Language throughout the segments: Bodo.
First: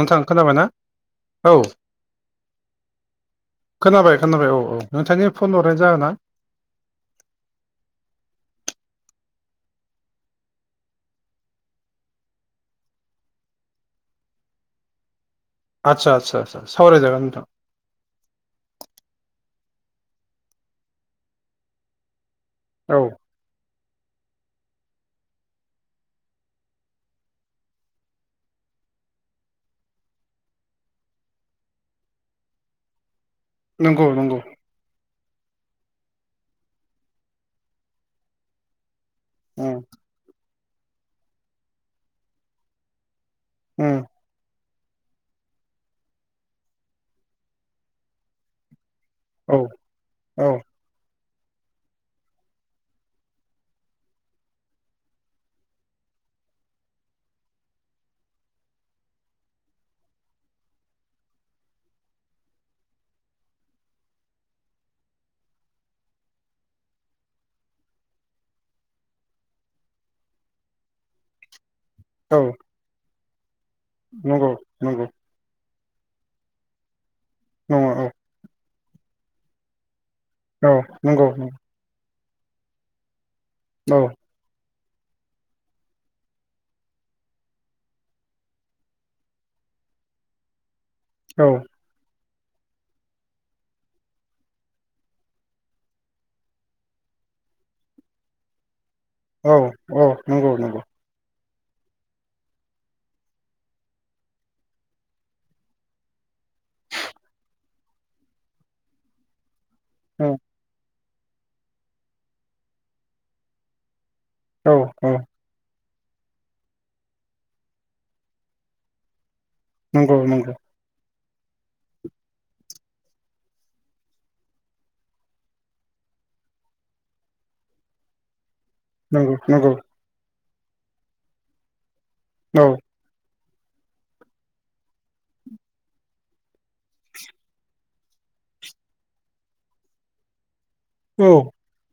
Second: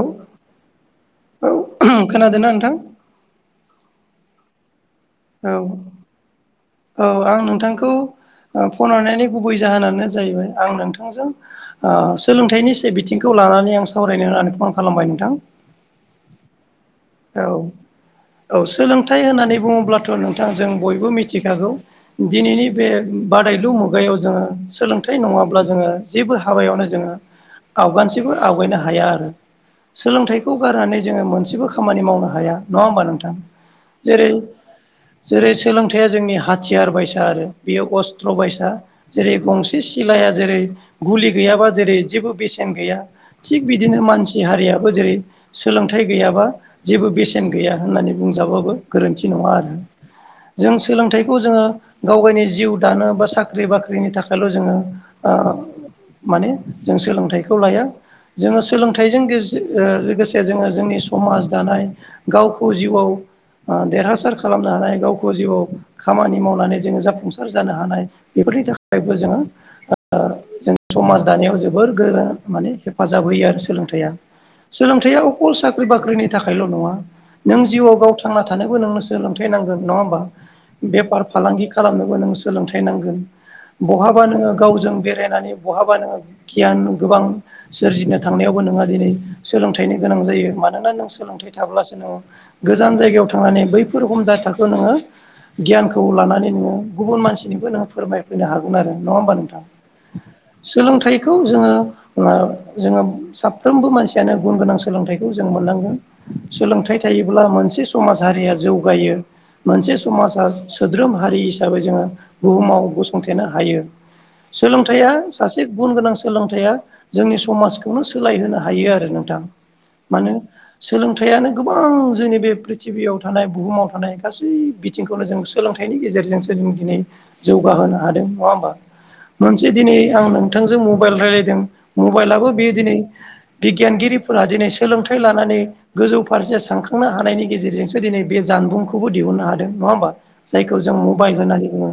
औ नोंथां खोनाबाय ना औ। खोनादोंना नोंथां खोनाबाय खोनाबाय औ औ नोंथांनि औ फन हरनाय जाहोना? औ आं नोंथांखौ ओ फन हरनायनि गुबै जाहोनानो जाहैबाय आं नोंथांजों ओ सोलोंथाइनि से बिथिंखौ लानानै आं सावरायनो होनानै फन खालामबाय नोंथां। आतसा आतसा आतसा। औ औ सोलोंथाइ होननानै बुङो ब्लाथ' नोंथां जों बयबो मिथिखागौ दिनैनि बे औ बादायलु मु गायाव जोङो सोलोंथाइ नङाब्ला जोङो जेबो हाबायावनो जोङो आवगानसेबो आवगायनो हाया आरो सोलोंथाइखौ गारनानै जोङो मोनसेबो खामानि मावनो हाया नङा होमबा नोंथां? नोंगौ जेरै नंगौ। जेरै सोलोंथाइया जोंनि हाथियार बायसा आरो बेयो अस्त्र बायसा। जेरै उम गंसे सिलाया जेरै गुलि गैयाबा जेरै जेबो बेसेन गैया। थिग उम बिदिनो मानसि हारियाबो जेरै सोलोंथाइ गैयाबा जेबो बेसेन गैया होननानै बुंजाबाबो गोरोन्थि नङा औ आरो औ जों सोलोंथाइ खौ जोङो गावगायनि जिउ दानो बा साख्रि बाख्रिनि थाखायल' जोङो ओ माने जों सोलोंथाइखौ लाया। जोङो सोलोंथाइजों गेजजो ओ लोगोसे जोङो जोंनि समाज दानाय गावखौ जिउआव ओ देरहासार खालामनो हानाय गावखौ जिउआव खामानि मावनानै जोङो जाफुंसार जानो हानाय बेखौ बेफोरनि थाखायबो जोङो ओ जों समाज दानायाव जो बोर गोरोन औ माने हेफाजाब होयो आरो सोलोंथाइया नंगौ नंगौ सोलोंथाइयाव अखल साख्रि बाख्रिनि थाखायल' नङा नों नङ जिउआव औ गाव थांना थानोबो नोंनो सोलोंथाइ नांगोन नङा ओमबा? औ बेफार नंगौ नंगौ फालांगि खालामनोबो नों सोलोंथाइ नांगोन औ बहाबा नोङो गावजों बेरायनानै बहाबा नोङो गियान गोबां सोरजिनो थांनायावबो नोङो दिनै सो लोंथाइनि गोनां जायो मानोना नों औ सोलोंथाइ थाब्लासो नों गोजान जायगायाव थांनानै बैफोर हमजाद थाखो नोङो गियानखौ लानानै नोङो गुबुन मानसिनोबो नोङो फोरमायफैनो हागोन आरो नङा ओमबा औ नोंथां औ नंगौ नंगौ सोलोंथाइखौ जोङो मा जोङो साफ्रोमबो मानसियानो गुन गोनां सोलोंथाइखौ जों मोननांगोन। सोलोंथाइ थायोब्ला मोनसे समाज हारिया जौगायो मोनसे औ समाजा सो द्रोम हारि हिसाबै जोङो बुहुमाव गसंथेनो हायो औ सोलोंथाइया औ सासे गुन गोनां सोलोंथाइया जोंनि समाजखौनो सोलायहोनो हायो आरो नोंथां नंगौ मानो नंगौ। सोलोंथाइयानो गोबां जोंनि बे प्रिथिबियाव थानाय बुहुमाव थानाय गासै बिथिंखौनो जों सोलोंथाइनि गेजेरजोंसो जों दिनै जौगाहोनो हादों नङा ओमबा? नंगौ नंगौ मोनसे दिनै आं नोंथांजों मबाइल रायलायदों मबाइलाबो औ बेयो दिनै बिगियानगिरिफोरा दिनै सोलोंथाइ लानानै गोजौ फारसे सानखांनो हानायनि गेजेरजोंसो दिनै बे जानबुंखौबो दिहुननो हादों नङा ओमबा? जायखौ जों औ मबाइल होननानै बुङो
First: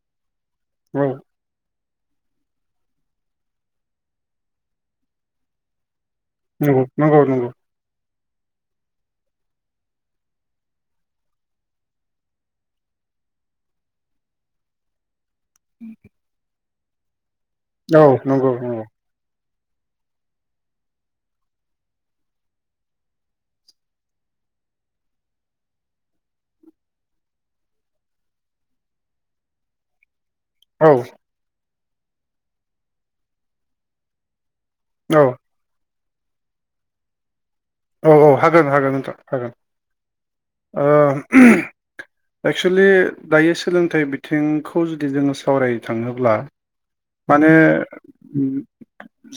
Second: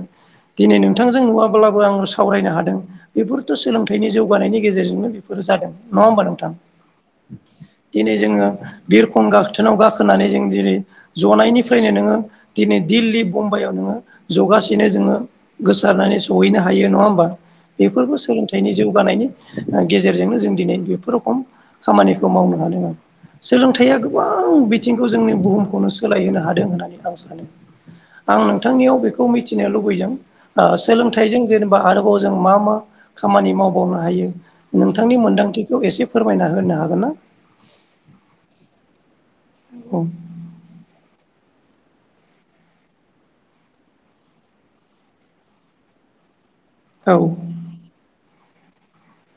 दिनै औ नोंथांजों नुवाब्लाबो आं सावरायनो हादों बेफोरथ' सोलोंथाइनि जौगानायनि गेजेरजोंनो बेफोरो जादों नङा ओमबा नोंथां नंगौ नंगौ नंगौ दिनै जोङो बिरखं गाखथोनाव गाखोनानै जों दिनै जनायनिफ्रायनो नोङो दिनै दिल्ली बम्बाइआव नो ङो जगासेनो जोङो गोसारनानै सहैनो हायो नङा ओमबा? औ बेफोरबो नंगौ सोलोंथाइनि नंगौ जौगानायनि गेजेरजोंनो जों दिनै बेफोर रोखम खामानिखौ मावनो हादों आरो सोलोंथाइया गोबां बिथिंखौ जोंनि बुहुमखौनो सोलायहोनो हादों होननानै आं सानो। आं नोंथांनियाव बेखौ मिथिनो लुबैदों। औ सोलोंथाइजों जेनेबा आरोबाव जों मा मा खामानि मावबावनो हायो। औ नोंथांनि मोन्दांथिखौ एसे फोरमायना होनो हागोन ना? औ औ हागोन हागोन नोंथां हागोन। औ [inaudible] एक्सुेलि दायो सोलोंथाइ बिथिंखौ जुदि जोङो सावरायनो थाङोब्ला औ माने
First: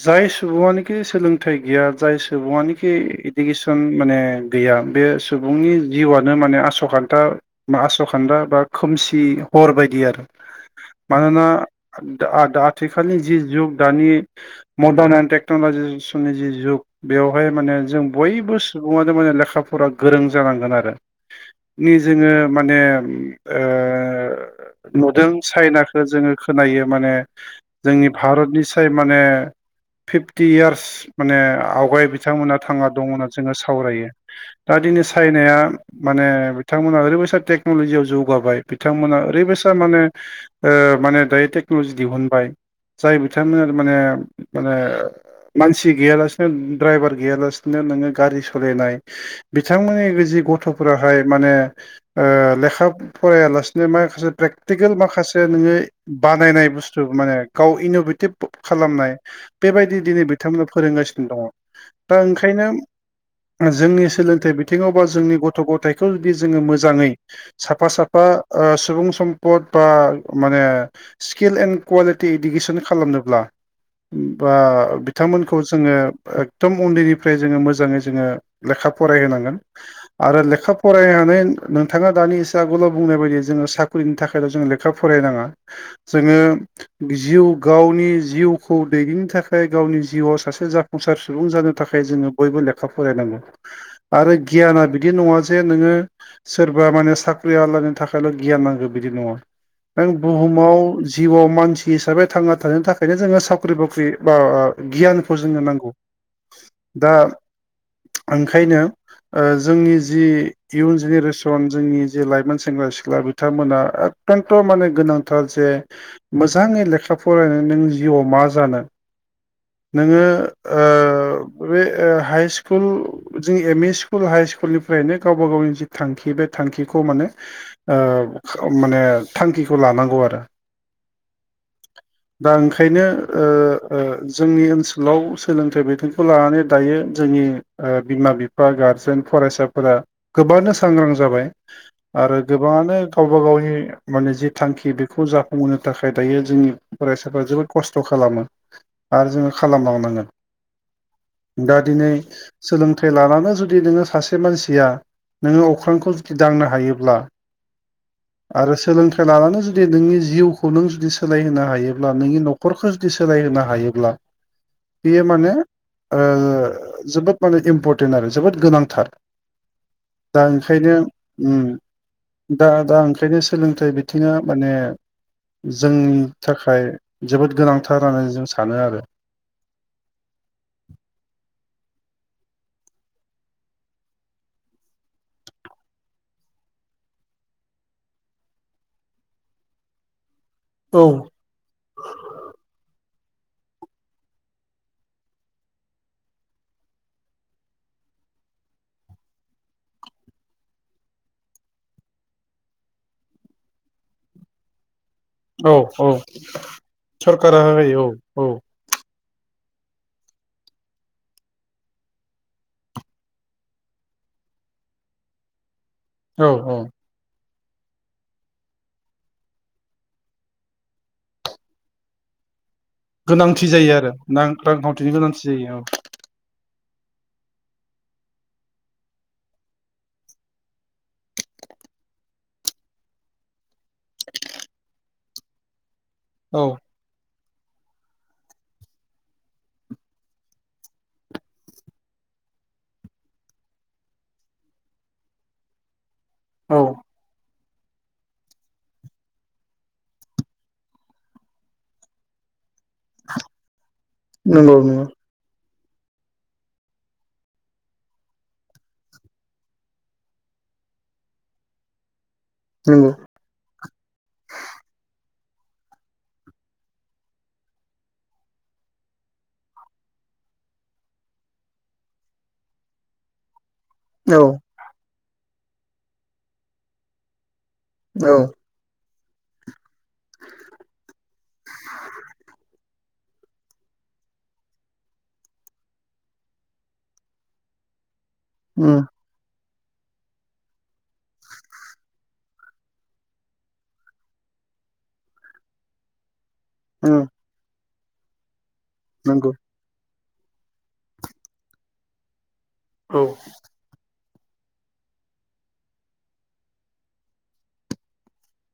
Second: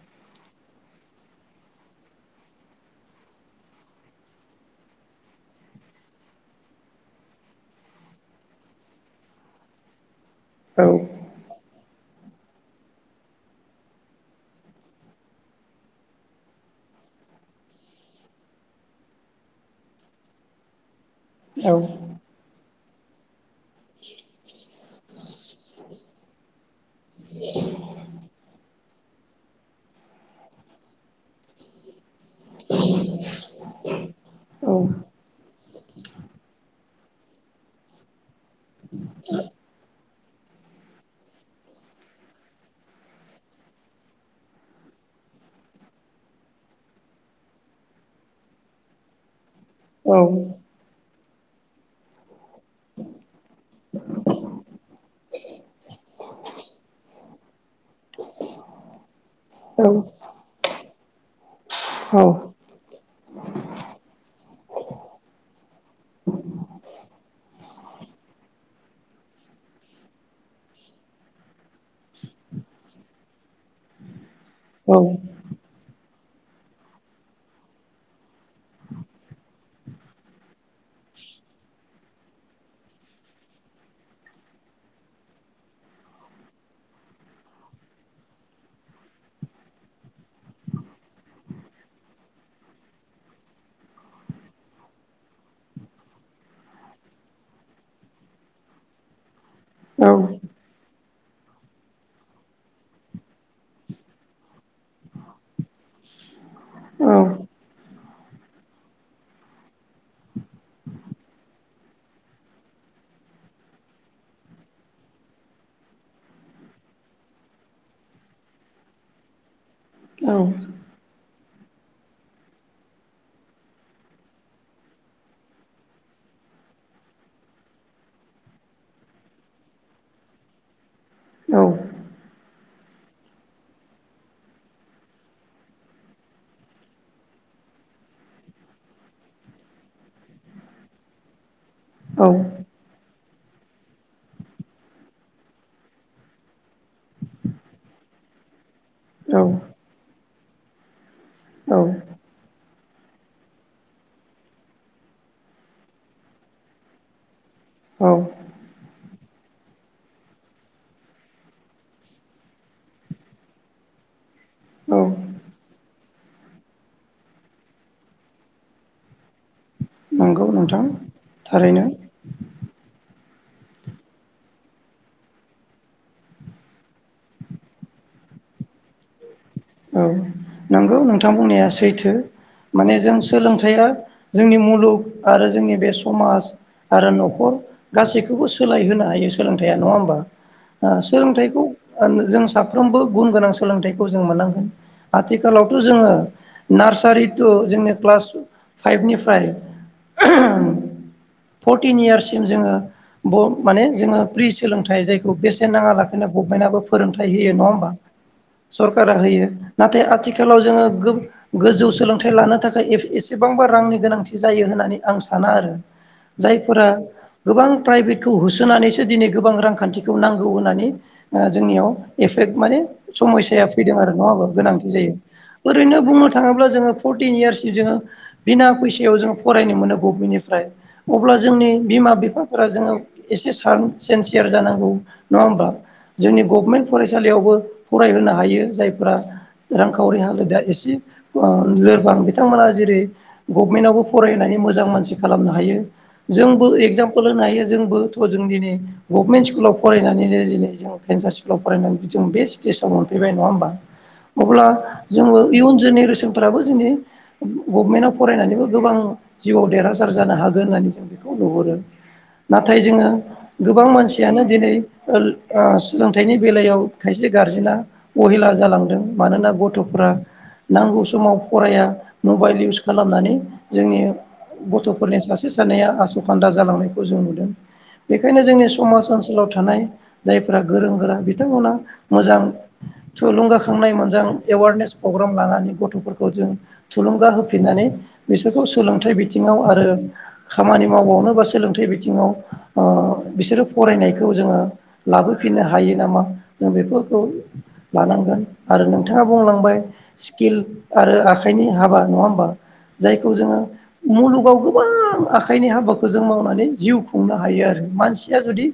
जाय सुबुआनोखि सोलोंथाइ गैया जाय सुबुआनोखि इदुकेसन माने गैया बे सुबुंनि जिउआनो माने आसखान्दा आसखान्दा बा खोमसि हर बायदि आरो मानोना आथिखालनि जि जुग दानि मडार्न एन्ड टेक्न'लाजेसननि जि जुग बेवहाय माने जों बयबो सुबुङानो माने लेखा फरा गोरों जानांगोन आरो नि जोङो माने नुदों चाइनाखौ जोङो खोनायो। माने जोंनि भारतनि फ्राय माने फिफटि यार्स माने आवगाय बिथांमोना थाङा ओ जोङो सावरायो औ दा दिनै चाइनाया ओम माने बिथांमोना ओरैबायसा टेक्न'लजियाव जौगाबाय बिथांमोना ओरैबायसा माने ओ माने दायो टेक्न'लजि दिहुनबाय। जाय बिथांमोना माने माने मानसि गैयालासेनो द्रायभार गैयालास नोङो गारि सालायनाय औ बिथांमोननि जि गथ'फोराहाय माने ओ लेखा फरायालासिनो माखासे प्रेकटिकेल माखासे नोङो बानायनाय बुस्थु माने गाव इन'भेटिभ खालामनाय बेबायदि दिनै बिथांमोना फोरोंगासिनो दङ। औ [unintelligible] जोंनि सोलोंथाइ बिथिङाव बा जोंनि गथ' गथायखौ जुदि जोङो मोजाङै साफा साफा। ओ सुबुं सम्पद बा माने स्किल एणड कुवालिटि इडुकेसन खालामनोब्ला। बा बिथांमोनखौ जोङो एकदम उन्दैनि फ्राय जोङो मोजाङै जोङो लेखा फरायहोनांगोन आरो लेखा फरायनानै नोंथाङा दा दानि एसे आगोलाव बुंनाय बायदि जोङो साख्रिनि थाखायल' जों लेखा फरायनाङा जोङो जिउ गावनि जिउखौ दैदेननो थाखाय गावनि जिउआव सासे जाफुंसार सुबुं जानो थाखाय जोङो बयबो लेखा फरायनांगौ आरो गियाना बिदि नङा जे नोङो सोरबा माने साख्रि आवलानि थाखायल' गियान नांगौ बिदि नङा नों बुहुमाव जिउआव मानसि हिसाबै थांना थानो थाखायनो जोङो साख्रि बाख्रि बा गियानखौ जोंनो नांगौ। दा ओंखायनो ओ जोंनि जि इयुन जेनेरेसन जोंनि जि लाइमोन सेंग्रा सिख्ला बिथांमोना अन्थ' माने गोनांथार जे मोजाङै लेखा फरायनानै नों जिउआव मा जानो। [inaudible] नोङो ओ बे हाइ स्कुल जों एम इ स्कुल हाइ स्कुलनिफ्रायनो गावबा गावनि जि थांखि बे थांखिखौ माने ओ माने थांखिखौ लानांगौ आरो। औ। दा ओंखायनो ओ ओ जोंनि ओनसोलाव सोलोंथाइ बिथिं खौ लानानै दायो जोंनि ओ बिमा बिफा गारजेन फरायसाफोरा गोबानो सांग्रां जाबाय। आरो गोबाङानो गावबा गावनि माने जि थांखि बेखौ जाफुंहोनो थाखाय दायो जोंनि फरायसाफ्रा जोबोद खस्थ' खालामो। खालामो आरो जोङो खालामलांनांगोन। दा औ दिनै सोलोंथाइ लानानै जुदि नोङो सासे मानसिया। नोङो अख्रांखौ जुदि दांनो हायोब्ला औ आरो सोलोंथाइ लानानै जुदि नोंनि जिउखौ नों जुदि सोलायहोनो हायोब्ला नोंनि न'खरखौ जुदि सोलायहोनो हायोब्ला बियो माने ओ जोबोद माने इम्परटेन्ट आरो जोबोद गोनांथार दा नंगौ नोंथां ओंखायनो उम थारैनो दा दा ओं खायनो सोलोंथाइ बिथिङा माने जोंनि थाखाय जोबोद गोनांथार होननानै जों सानो आरो। औ नंगौ नोंथां बुंनाया सैथो। माने जों सोलोंथाइया जोंनि मुलुग आरो जोंनि बे समाज आरो न'खर गासैखौबो सोलाय होनो हायो सोलोंथाइया नङा होमबा? ओ औ सोलोंथाइखौ जों साफ्रोमबो गुन गोनां सोलोंथाइखौ जों मोननांगौ आथिखालावथ' जोङो नार्सारि तु जोंनि क्लास फाइभनिफ्राय फरटिन इयार्ससिम जोङो माने जोङो प्रि सोलोंथाइ जाय बेसेन औ नाङा औ लासिनो गफमेन्टयाबो फोरोंथाइ होयो सरकारा नङा होनबा औ सरकार नाथाय आथिखालाव जोङो गोजौ सोलोंथाइ लानो थाखाय एसेबांबा रांनि गोनांथि जायो। होननानै आं साना आरो औ औ जायफोरा गोबां प्राइभेटखौ होसोनानैसो दिनै गोबां रांखान्थिखौ नांगौ होननानै जोंनियाव एफे माने समयसाया गोनांथि जायो फैदों आरो नङा रां होनबा गोनांथि रांखान्थिनि जायो गोनांथि जायो ओरैनो बुंनो थाङोब्ला जोङो फरतिन इयारस नि जोङो बिना पैसायावहाय जों फरायनो मोनो गभमेननिफ्राय अब्ला जोंनि बिमा बिफाफोरा जोङो एसे सान सेन्सियार जानांगौ नङा होमबा। जोंनि औ गभमेन्ट फरायसालियावबो फरायहोनो हायो जायफ्रा रांखावरि हालोदा एसे ओ लोरबां बिथांमोना जेरै गभमेन्टआवबो फरायनाय मोजां मानसि खालामनो हायो जोंबो औ एक्जामपोल होनो हायो। जोंबोथ' जों दिनै गभनमेन्ट स्कुलाव फरायनानैनो दिनै जों पेनसार स्कुलाव फरायनानै जों बेस्ट स्टेजाव मोनफैबाय नङा होमबा अब्ला नंगौ जोङो इयुन जेनेरेसनफ्राबो जोंनि गभमेन्टआव फरायनानैबो गोबां जिउआव देरहासार जानो हागोन। होननानै जों बेखौ नुहुरो नाथाय जोङो नंगौ गोबां मानसियानो दिनै सोलोंथाइनि बेलायाव खायसे गारजेना अहेला जालांदों। मानोना गथ'फोरारा नांगौ समाव फराया मबाइल इउस खालामनानै जोंनि नंगौ गथ'फोरनि सासे सानैया आसुखान्दा जालांनायखौ जों नुदों। औ बेखायनो जोंनि समाज ओनसोलाव थानाय जायफ्रा गोरों गोरा बिथांमोना मोजां थुलुंगा थांनाय मोजां एवारनेस प्रग्राम लानानै गथ'फोरखौ जों थुलुंगा होफिननानै बिसोरखौ उम सोलोंथाइ बिथिङाव आरो आरो खामानि मावबावनो बा सोलोंथाइ बिथिङाव बिसोरो फरायनायखौ जोङो लाबोफिननो हायो नामा? जों उम बेफोरखौ लानांगोन आरो नोंथाङा नंगौ बुंलांबाय स्किल आरो आखाइनि हाबा नङा होमबा औ जायखौ जोङोमुलुग गाव गोबां आखाइनि हाबाखौ जों मावनानै जिउ खुंनो हायो आरो मानसिया जुदि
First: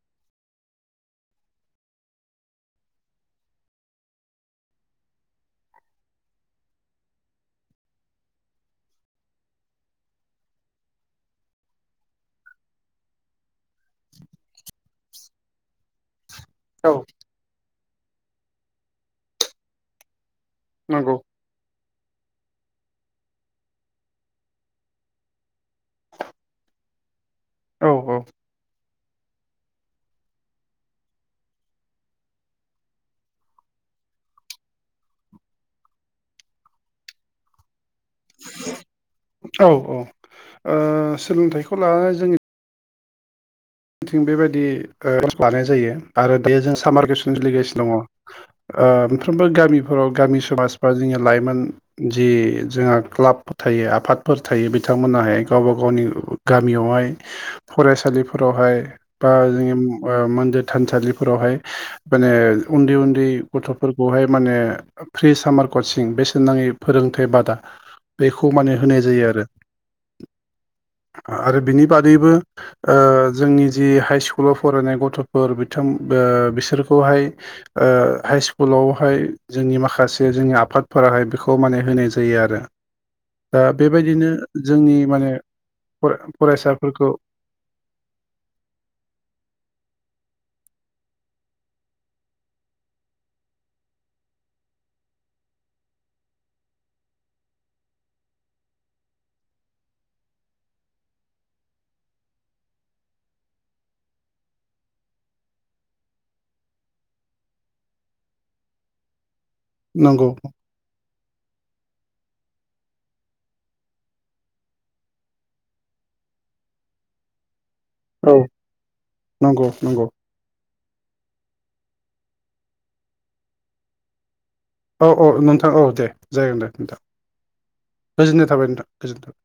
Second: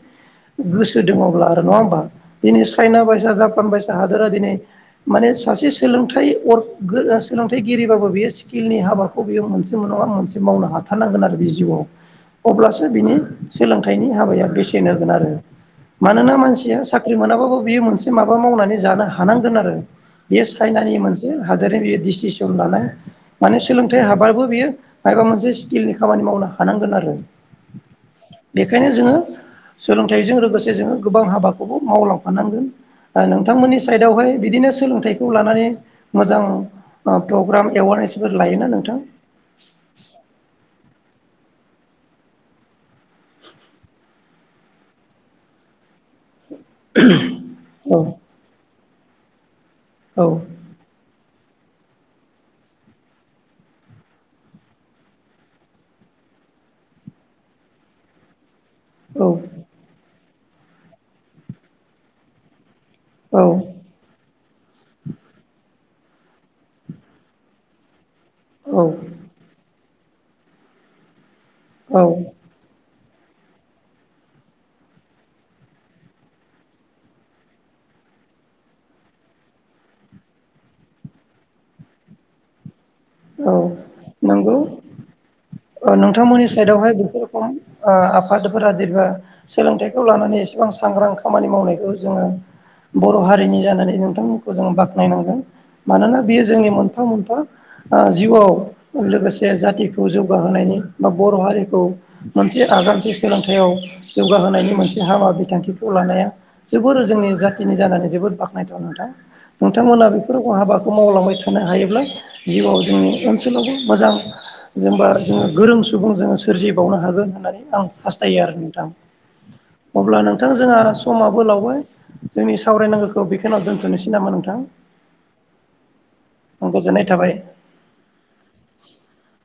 गोसो दङब्ला आरो नङा होमबा दिनै चाइना बायसा जापान बायसा हादोरा दिनै माने सासे सोलोंथाइ सोलोंथाइगिरिबाबो बेयो स्किलनि हाबाखौ बेयो मोनसे नङा मोनसे मावनो हाथारनांगोन आरो बे जिउआव अब्लासो बिनि सोलोंथाइनि हाबाया बेसेन होगोन आरो। मानोना मानसिया औ साख्रि मोनाबाबो बियो मोनसे माबा मावनानै जानो हानांगोन आरो बेयो चाइनानि नंगौ मोनसे हादोरनि बे दिसिसन लानाय माने सोलोंथाइ हाबाबाबो बियो माबा मोनसे स्किलनि खामानि मावनो हानांगोन आरो। औ बेखायनो जोङो सोलोंथाइजों लोगोसे जोङो गोबां हाबाखौबो मावलांफानांगोन नोंथांमोननि साइडआवहाय बिदिनो सोलोंथाइखौ लानानै मोजां प्रग्राम एवारनेसफोर लायोना नोंथां। औ ओ सोलोंथाइखौ लानानै जोंनि थिं बेबायदि लानाय जायो आरो बे जों सामार भेकेसन सोलिगासिनो दङ। औ ओ मोनफ्रोमबो गामिफोराव औ गामि समाज बा जोंनि लाइमो जि जोंहा क्लाबफोर थायो आफादफोर थायो बिथांमोनाहाय गावबा गावनि गामियावहाय फरायसालिफ फोरावहाय औ बा जोंङो ओ म्देर थानसालिफोरावहाय माने उन्दै उन्दै गथ'फोरखौहाय माने फ्रि सामार कचिं बेसेन नाङै फोरोंथाइ बादा बेखौ माने औ होनाय जायो आरो। आरो बिनि औ बादैबो ओ जोंनि जि हाइ स्कुलाव फरायनाय गथ'फोर बिथां बिसोरखौहाय हाइ स्कुलावहाय जोंनि माखासे जोंनि आफादफोराहाय बेखौ माने होनाय जायो आरो। औ दा बेबायदिनो नंगौ जोंनि माने नोंथांमोननि साइडआवहाय फरायसाफोरखौ बेफोर रोखम ओ आ फादफोरा जेनबा सोलोंथाइखौ लानानै एसेबां सांग्रां खामानि मावनायखौ जोङो बर' हारिनि जानानै नोंथांमोनखौ जोङो बाख्नायनांगोन मानोना बियो जोंनि मोनफा मोनफा ओ जिउआव लोगोसे जाथिखौ जौ गाहायनि बा बर' हारिखौ मोनसे आगानसे सोलोंथाइयाव जौगाहोनायनि मोनसे हाबा बिथांखिखौ लानाया जोबोर जोंनि जाथिनि जानानै जोबोर बाखनायथाव नोंथां। नोंथांमोना नंगौ बेफोर हाबाखौ मावलांबाय था नो हायोब्ला जिउआव जोंनि ओनसोलावबो मोजां जेनबा। जोङो गोरों सुबुं जोङो सोरजिबावनो हागोन होन्नानै आं औ हास्थायो आरो नोंथां नंगौ नंगौ अब्ला नोंथां जोंहा समाबो लावबाय जोंनि सावरायनांगौखौ बेखिनि आव दोनथ'नोसै नामा नोंथां? औ औ नोंथां औ दे जागोन दे नोंथां। गोजोननाय थाबाय गोजोननाय थाबाय नोंथां गोजोननाय थाबाय।